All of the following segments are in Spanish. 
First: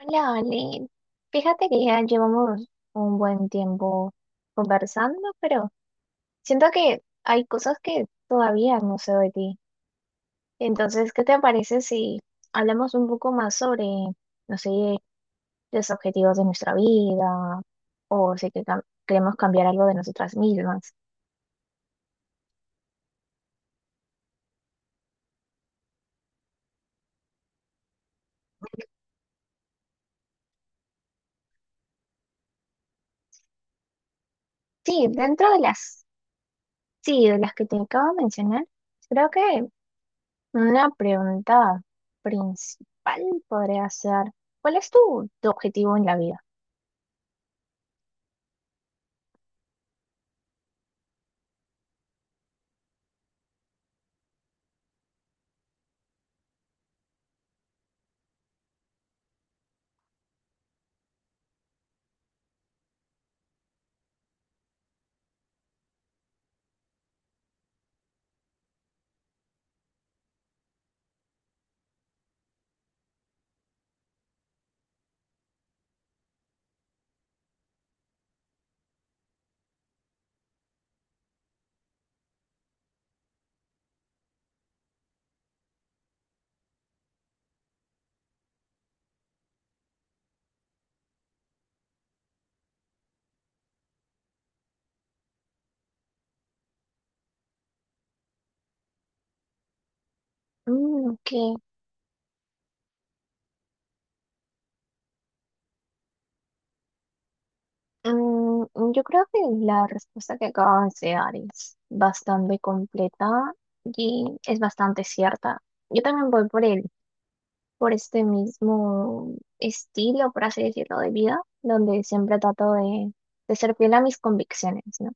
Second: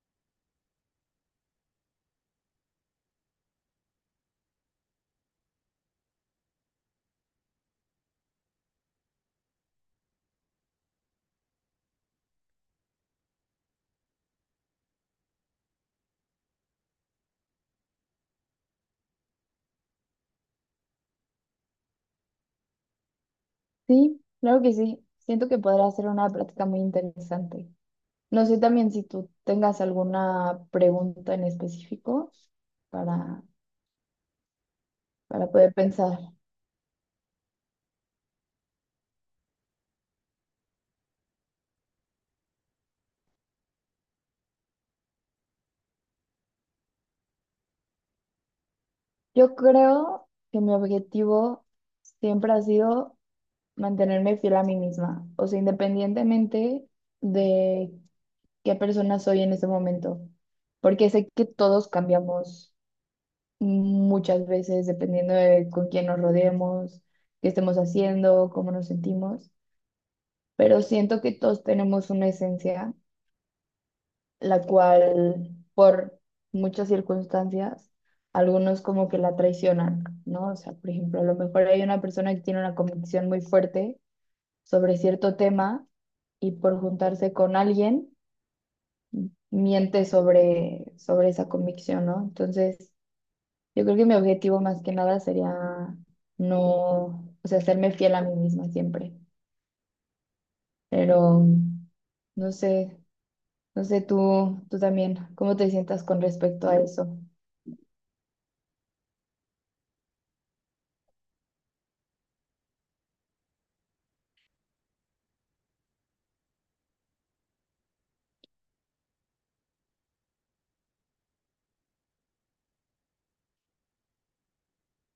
Hola, Oli. Fíjate que ya llevamos un buen tiempo conversando, pero siento que hay cosas que todavía no sé de ti. Entonces, ¿qué te parece si hablamos un poco más sobre, no sé, los objetivos de nuestra vida o si queremos cambiar algo de nosotras mismas? Sí, claro que sí. Siento que podrá ser una práctica muy interesante. No sé también si tú tengas alguna pregunta en específico para, Sí, para poder pensar. sí, de las que te acabo de mencionar, creo que una pregunta principal podría ser, ¿cuál es tu objetivo en la vida? Yo creo que mi objetivo siempre ha sido mantenerme fiel a mí misma, o sea, independientemente de qué persona soy en ese momento, porque sé que todos cambiamos muchas veces dependiendo de con quién nos rodeemos, qué estemos haciendo, cómo nos sentimos, pero siento que todos tenemos una esencia, la cual por muchas circunstancias, algunos como que la traicionan, ¿no? O sea, por ejemplo, a lo mejor hay una persona que tiene una convicción muy fuerte sobre cierto tema y por juntarse con alguien, miente sobre esa convicción, ¿no? Entonces, yo creo que mi objetivo más que nada sería no, o sea, serme fiel a mí misma siempre, Mm, pero ok. no sé. No sé, tú también, ¿cómo te sientas con respecto a eso? Mm, yo creo que la respuesta que acabas de dar es bastante completa y es bastante cierta. Yo también voy por por este mismo estilo, por así decirlo, de vida, donde siempre trato de ser fiel a mis convicciones, ¿no?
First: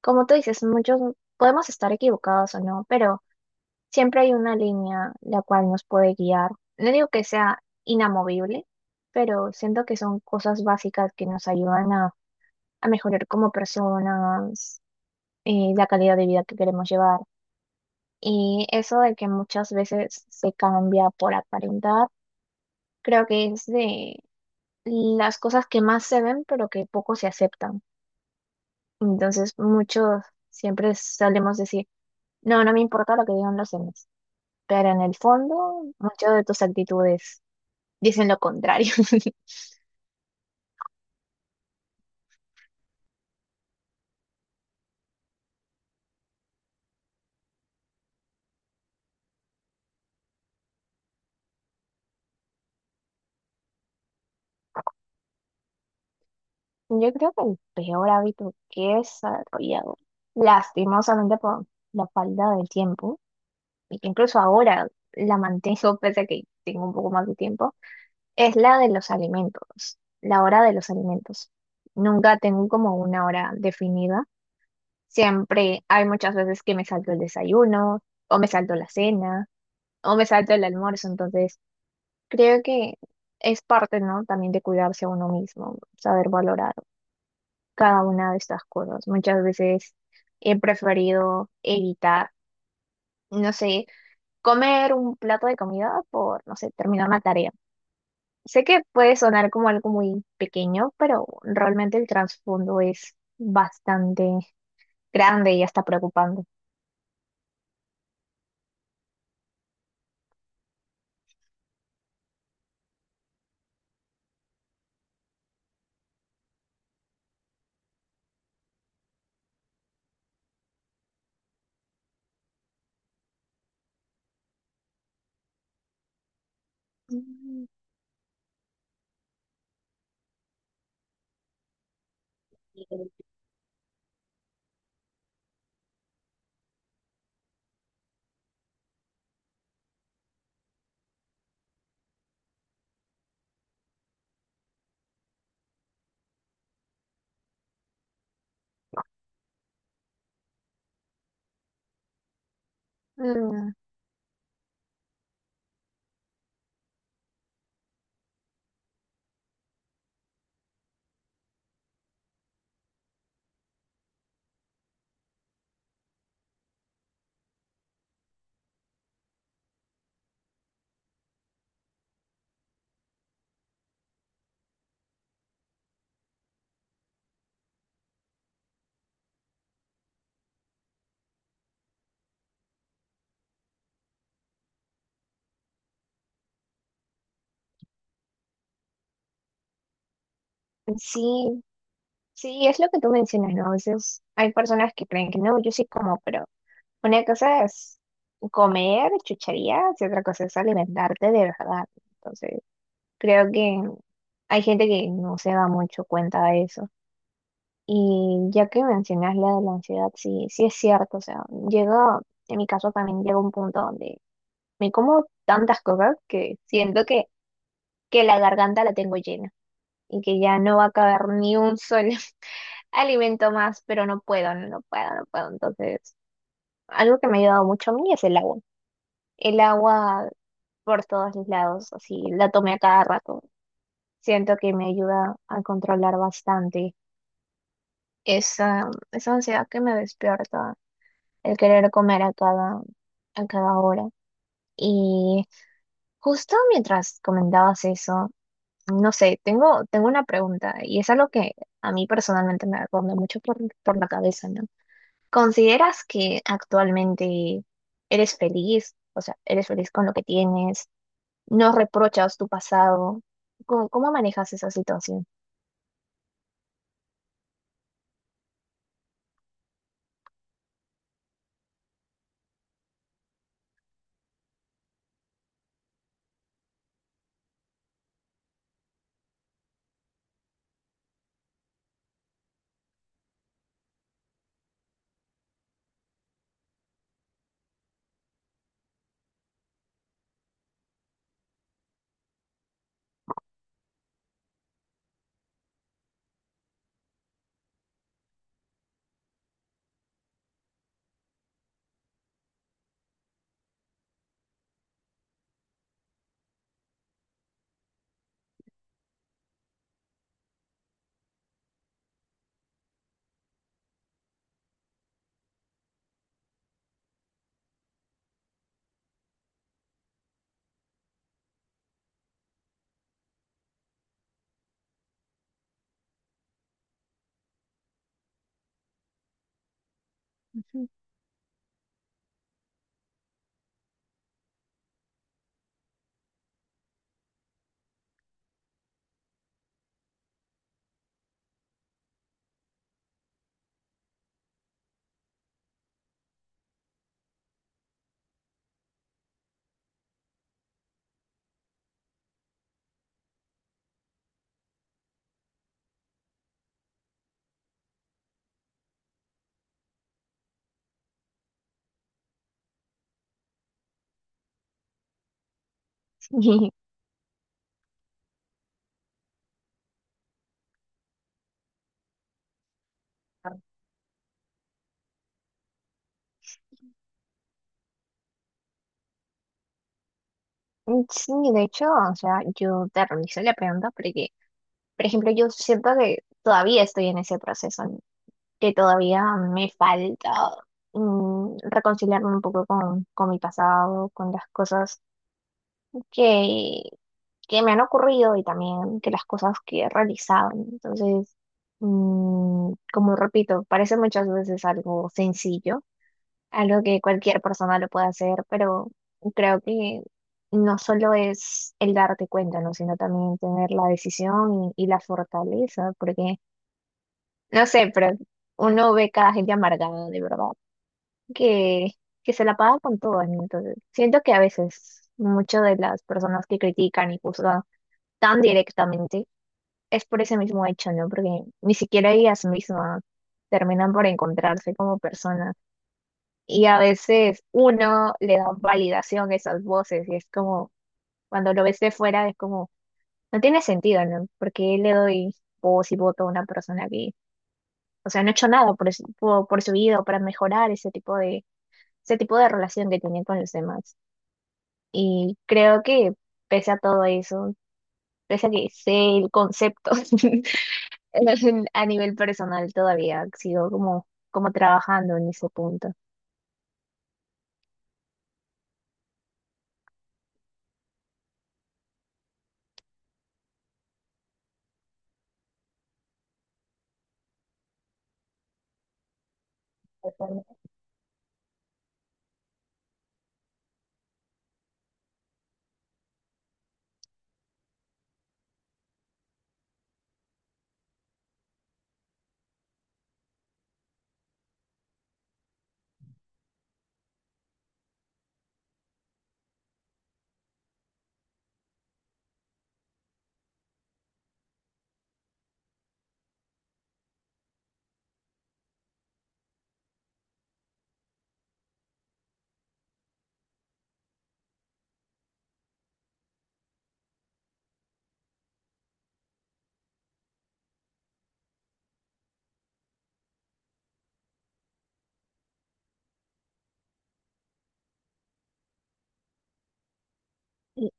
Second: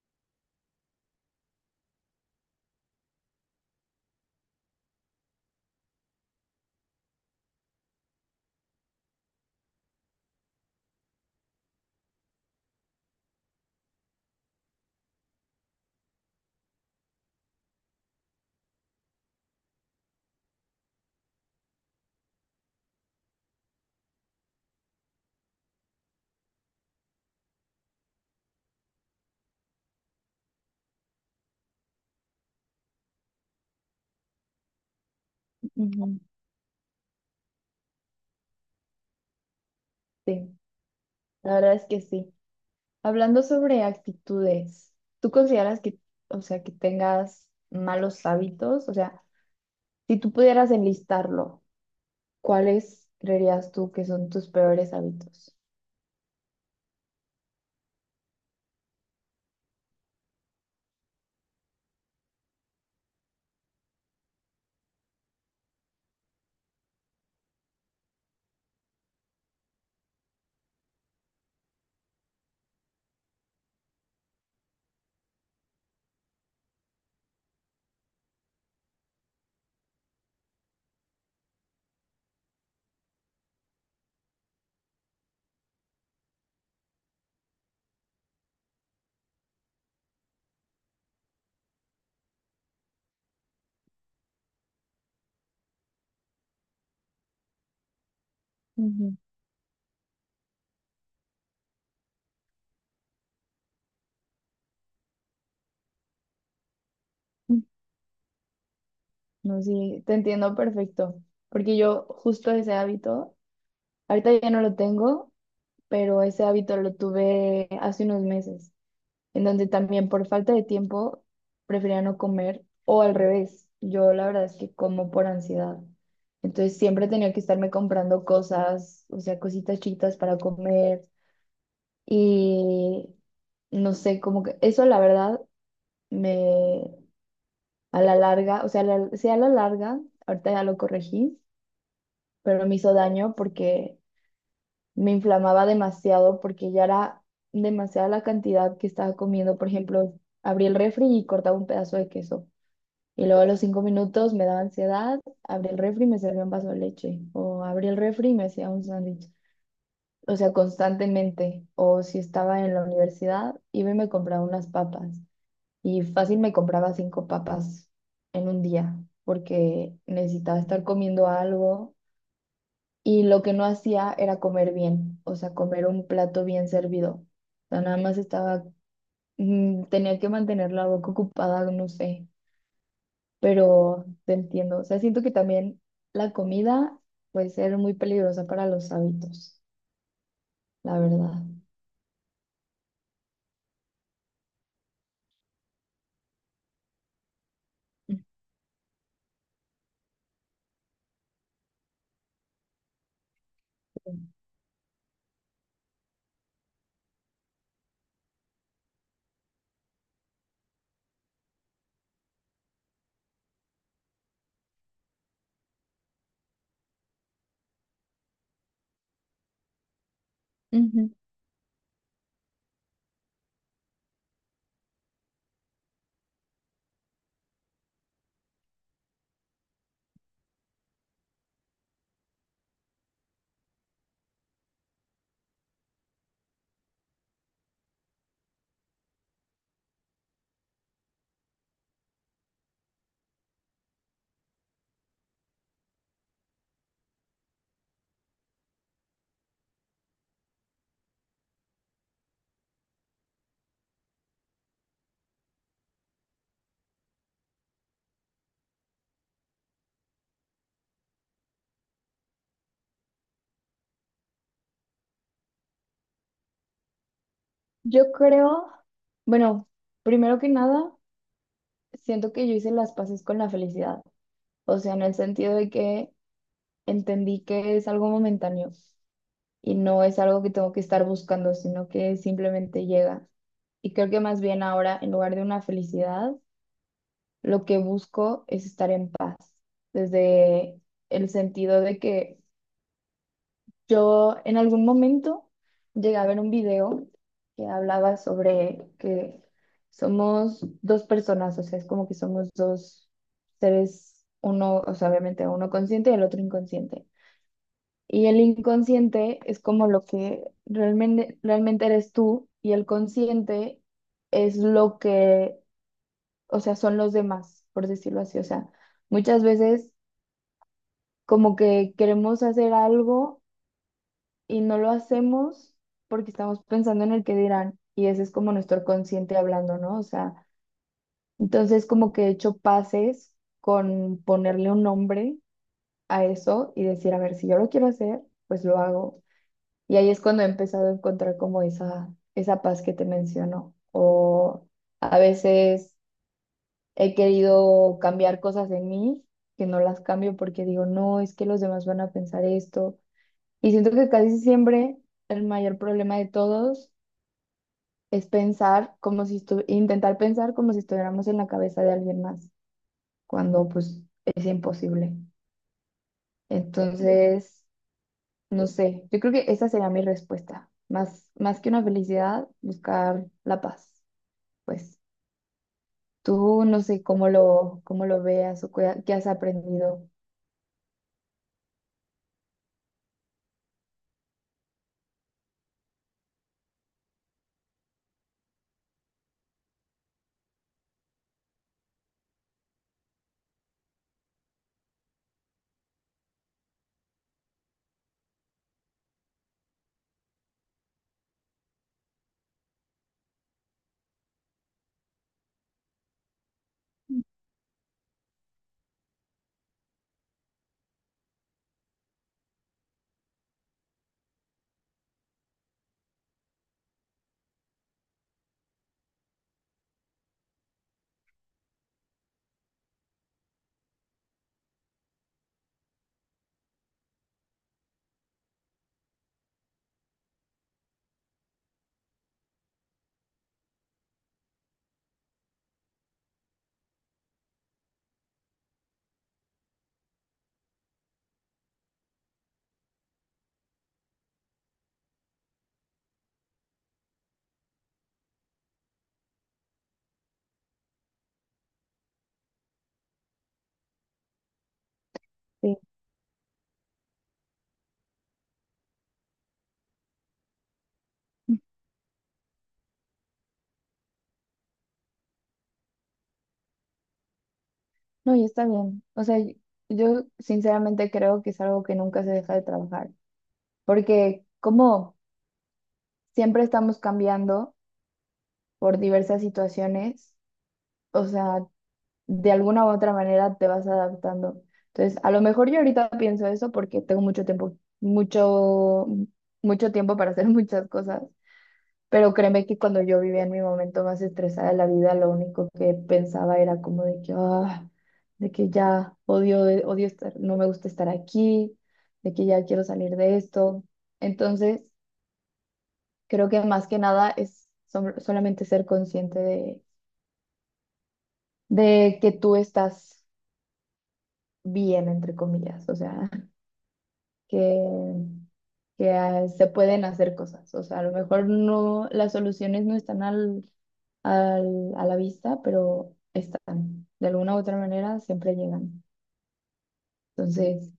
Como tú dices, muchos podemos estar equivocados o no, pero siempre hay una línea la cual nos puede guiar. No digo que sea inamovible, pero siento que son cosas básicas que nos ayudan a mejorar como personas, la calidad de vida que queremos llevar. Y eso de que muchas veces se cambia por aparentar, creo que es de las cosas que más se ven, pero que poco se aceptan. Entonces, muchos siempre solemos decir, no, no me importa lo que digan los demás, pero en el fondo, Ujú. muchas de tus actitudes dicen lo contrario. Sí, la verdad es que sí. Hablando sobre actitudes, ¿tú consideras que, o sea, que tengas malos hábitos? O sea, si tú pudieras enlistarlo, ¿cuáles creerías tú que son tus peores hábitos? Yo creo que el peor hábito que he desarrollado, lastimosamente por la falta de tiempo, y que incluso ahora la mantengo pese a que tengo un poco más de tiempo, es la de los alimentos, la hora de los alimentos. Nunca tengo como una hora definida. Siempre hay muchas veces que me salto el desayuno, o me salto la cena, o me salto el almuerzo. Entonces, creo que es parte, ¿no? También de cuidarse a uno mismo, saber valorar cada una de estas cosas. Muchas veces he preferido evitar, no sé, comer un plato de comida por, no sé, terminar una tarea. Sé que Ujú. puede sonar como algo muy pequeño, pero realmente el trasfondo es bastante grande y hasta preocupante. No, sí, te entiendo perfecto, porque yo justo ese hábito, ahorita ya no lo tengo, pero ese hábito lo tuve hace unos meses, en donde también por falta de tiempo prefería no comer o al revés. Yo la verdad es que como por ansiedad. Entonces siempre tenía que Mm. estarme comprando cosas, o sea, cositas chiquitas para comer y no sé, como que eso la verdad me a la larga, o sea, sí a la larga, ahorita ya lo corregí, pero me hizo daño porque me inflamaba demasiado porque ya era demasiada la cantidad que estaba comiendo. Por ejemplo, abrí el refri y cortaba un pedazo de queso. Y luego a los Mm, 5 minutos me daba ansiedad, abrí el refri y me servía un vaso de leche. O abrí el refri y me hacía un sándwich. O sea, constantemente. O si estaba en la universidad, iba y me compraba unas papas. Y fácil me compraba 5 papas en un día, porque necesitaba estar comiendo algo y lo que no hacía era comer bien, o sea, comer un plato bien servido. O sea, nada más estaba, tenía que mantener la boca ocupada, no sé, pero te entiendo. O sea, siento que también la comida puede ser muy peligrosa para los hábitos, la verdad. sí, sí, es lo que tú mencionas, ¿no? A veces hay personas que creen que no, yo sí como, pero una cosa es comer chucherías y otra cosa es alimentarte de verdad. Entonces, creo que Ujú. hay gente que no se da mucho cuenta de eso. Y ya que mencionas la de la ansiedad, sí, sí es cierto. O sea, llega, en mi caso también llega un punto donde me como tantas cosas que siento que la garganta la tengo llena y que ya no va a Ujú. caber ni un solo alimento más, pero no puedo, no puedo, no puedo. Entonces, algo que me ha ayudado mucho a mí es el agua. El agua por todos los lados, así, la tomé a cada rato. Siento que me ayuda a controlar bastante esa ansiedad que me despierta, el querer comer a a cada hora. Y justo mientras comentabas eso, no sé, tengo una pregunta y es algo que a mí personalmente me ronda mucho por la cabeza, ¿no? ¿Consideras que actualmente eres feliz? O sea, ¿eres feliz con lo que tienes? ¿No reprochas tu pasado? ¿Cómo manejas esa situación? Yo creo, bueno, primero que nada, siento que yo hice las paces con la felicidad, o sea, en el sentido de que entendí que es algo momentáneo y no es algo que tengo que estar buscando, sino que simplemente llega. Y creo que más bien ahora, en lugar de una felicidad, lo que busco es estar en paz, desde el sentido de que yo en algún momento llegué a ver un video que hablaba sobre que somos dos personas, o sea, es como que somos dos seres, uno, o sea, obviamente uno consciente y el otro inconsciente. Y el inconsciente es como lo que realmente, realmente eres tú y el consciente es lo que, o sea, son los demás, por decirlo así. O sea, muchas veces como que queremos hacer algo y no lo hacemos porque estamos pensando en el que dirán y ese es como nuestro consciente hablando, ¿no? O sea, Sí. entonces como que he hecho pases con ponerle un nombre a eso y decir, a ver, si yo lo quiero hacer, pues lo hago. Y ahí es cuando he empezado a encontrar como esa paz que te menciono. O a veces he querido cambiar cosas en mí que no las cambio porque digo, no, es que los demás van a pensar esto. Y siento que casi siempre el mayor problema de todos es pensar como si intentar pensar como si estuviéramos en la cabeza de alguien más, cuando pues es imposible. Entonces. No sé, yo creo que esa sería mi respuesta. Más que una felicidad, buscar la paz. Pues tú no sé cómo lo veas o qué has aprendido. Sí, de hecho, o sea, yo te realicé la pregunta porque, por ejemplo, yo siento que todavía estoy en ese proceso. ¿No? Que todavía me falta, mm, reconciliarme un poco con mi pasado, con las cosas que, que me han ocurrido y también que las cosas que he realizado. Entonces, mm, como repito, parece muchas veces algo sencillo, algo que cualquier persona lo puede hacer, pero creo que no solo es el darte cuenta, ¿no? Sino también tener la decisión y la fortaleza, porque, no sé, pero uno ve cada gente amargada, de verdad. que, que se la paga con todo, ¿no? Entonces, siento que a veces muchas de las personas que critican y juzgan tan directamente es por ese mismo hecho, ¿no? Porque ni siquiera ellas mismas terminan por encontrarse como personas. Y a veces uno le da validación a esas voces y es como, cuando lo ves de fuera, es como, no tiene sentido, ¿no? Porque le doy voz y voto a una persona que, o sea, no ha hecho nada por su vida o para mejorar ese tipo de relación que tienen con los demás. Y Sí. creo que pese a todo eso, pese a que sé el concepto a nivel personal, todavía sigo como, como trabajando en ese punto. No, y está bien. O sea, y- yo sinceramente creo que es algo que nunca se deja de trabajar, porque como siempre estamos cambiando por diversas situaciones, o sea, de alguna u otra manera te vas adaptando. Entonces, a lo mejor yo ahorita pienso eso porque tengo mucho tiempo, mucho, mucho tiempo para hacer muchas cosas, pero créeme que cuando yo vivía en mi momento más estresada de la vida, lo único que pensaba era como de que, de que ya odio, odio estar, no me gusta estar aquí, de que ya quiero salir de esto. Entonces, creo que más que nada es solamente ser consciente de que tú estás bien, entre comillas, o sea. que, que se pueden hacer cosas. O sea, a lo mejor no, las soluciones no están a la vista, pero están. De alguna u otra manera siempre llegan. Y- Entonces,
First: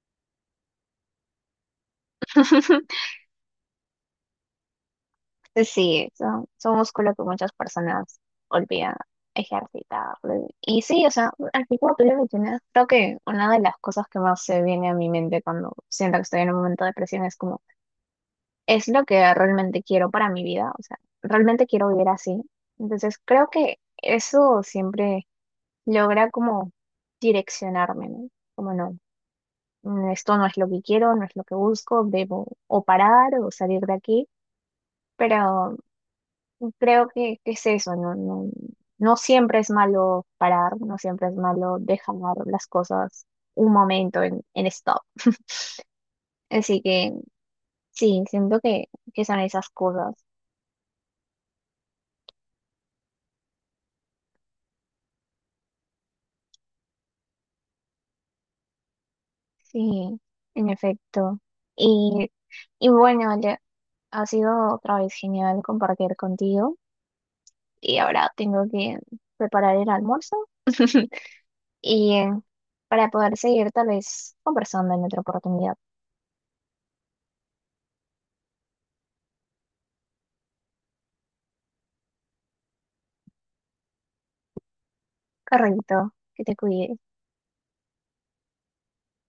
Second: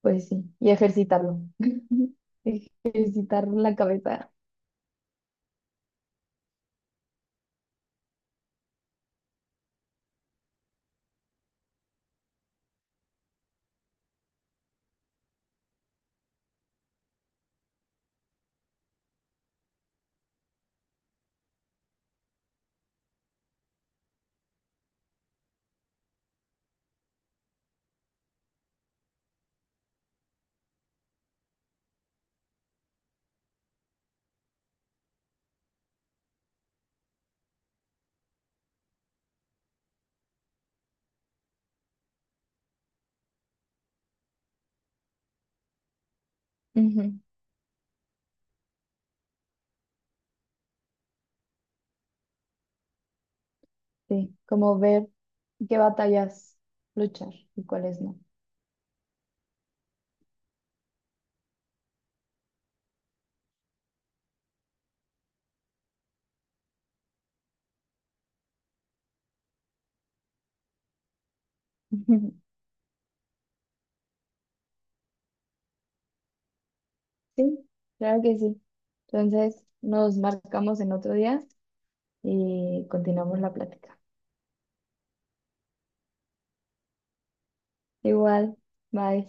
pues sí, y ejercitarlo. Ejercitar la cabeza. Sí, son músculos que muchas personas olvidan ejercitar. Y sí, o sea, así como tú lo mencionas, creo que una de las cosas que más se viene a mi mente cuando siento que estoy en un momento de presión es como es lo que realmente quiero para mi vida, o sea, realmente quiero vivir así. Entonces creo que eso siempre logra como direccionarme, ¿no? Como no, mm, esto no es lo que quiero, no es lo que busco, debo o parar o salir de aquí, pero creo que es eso, ¿no? No, no siempre es malo parar, no siempre es malo dejar las cosas un momento en stop. Así que Ujú. sí, siento que son esas cosas. Sí, como ver qué batallas luchar y cuáles no. Sí, en efecto. Y, y bueno, Ale, ha sido otra vez genial compartir contigo. Y ahora tengo que preparar el almuerzo y para poder seguir tal vez conversando en otra oportunidad. Sí, claro que sí. Entonces, nos marcamos en otro día y continuamos la plática. Correcto, que te cuides. Igual, bye.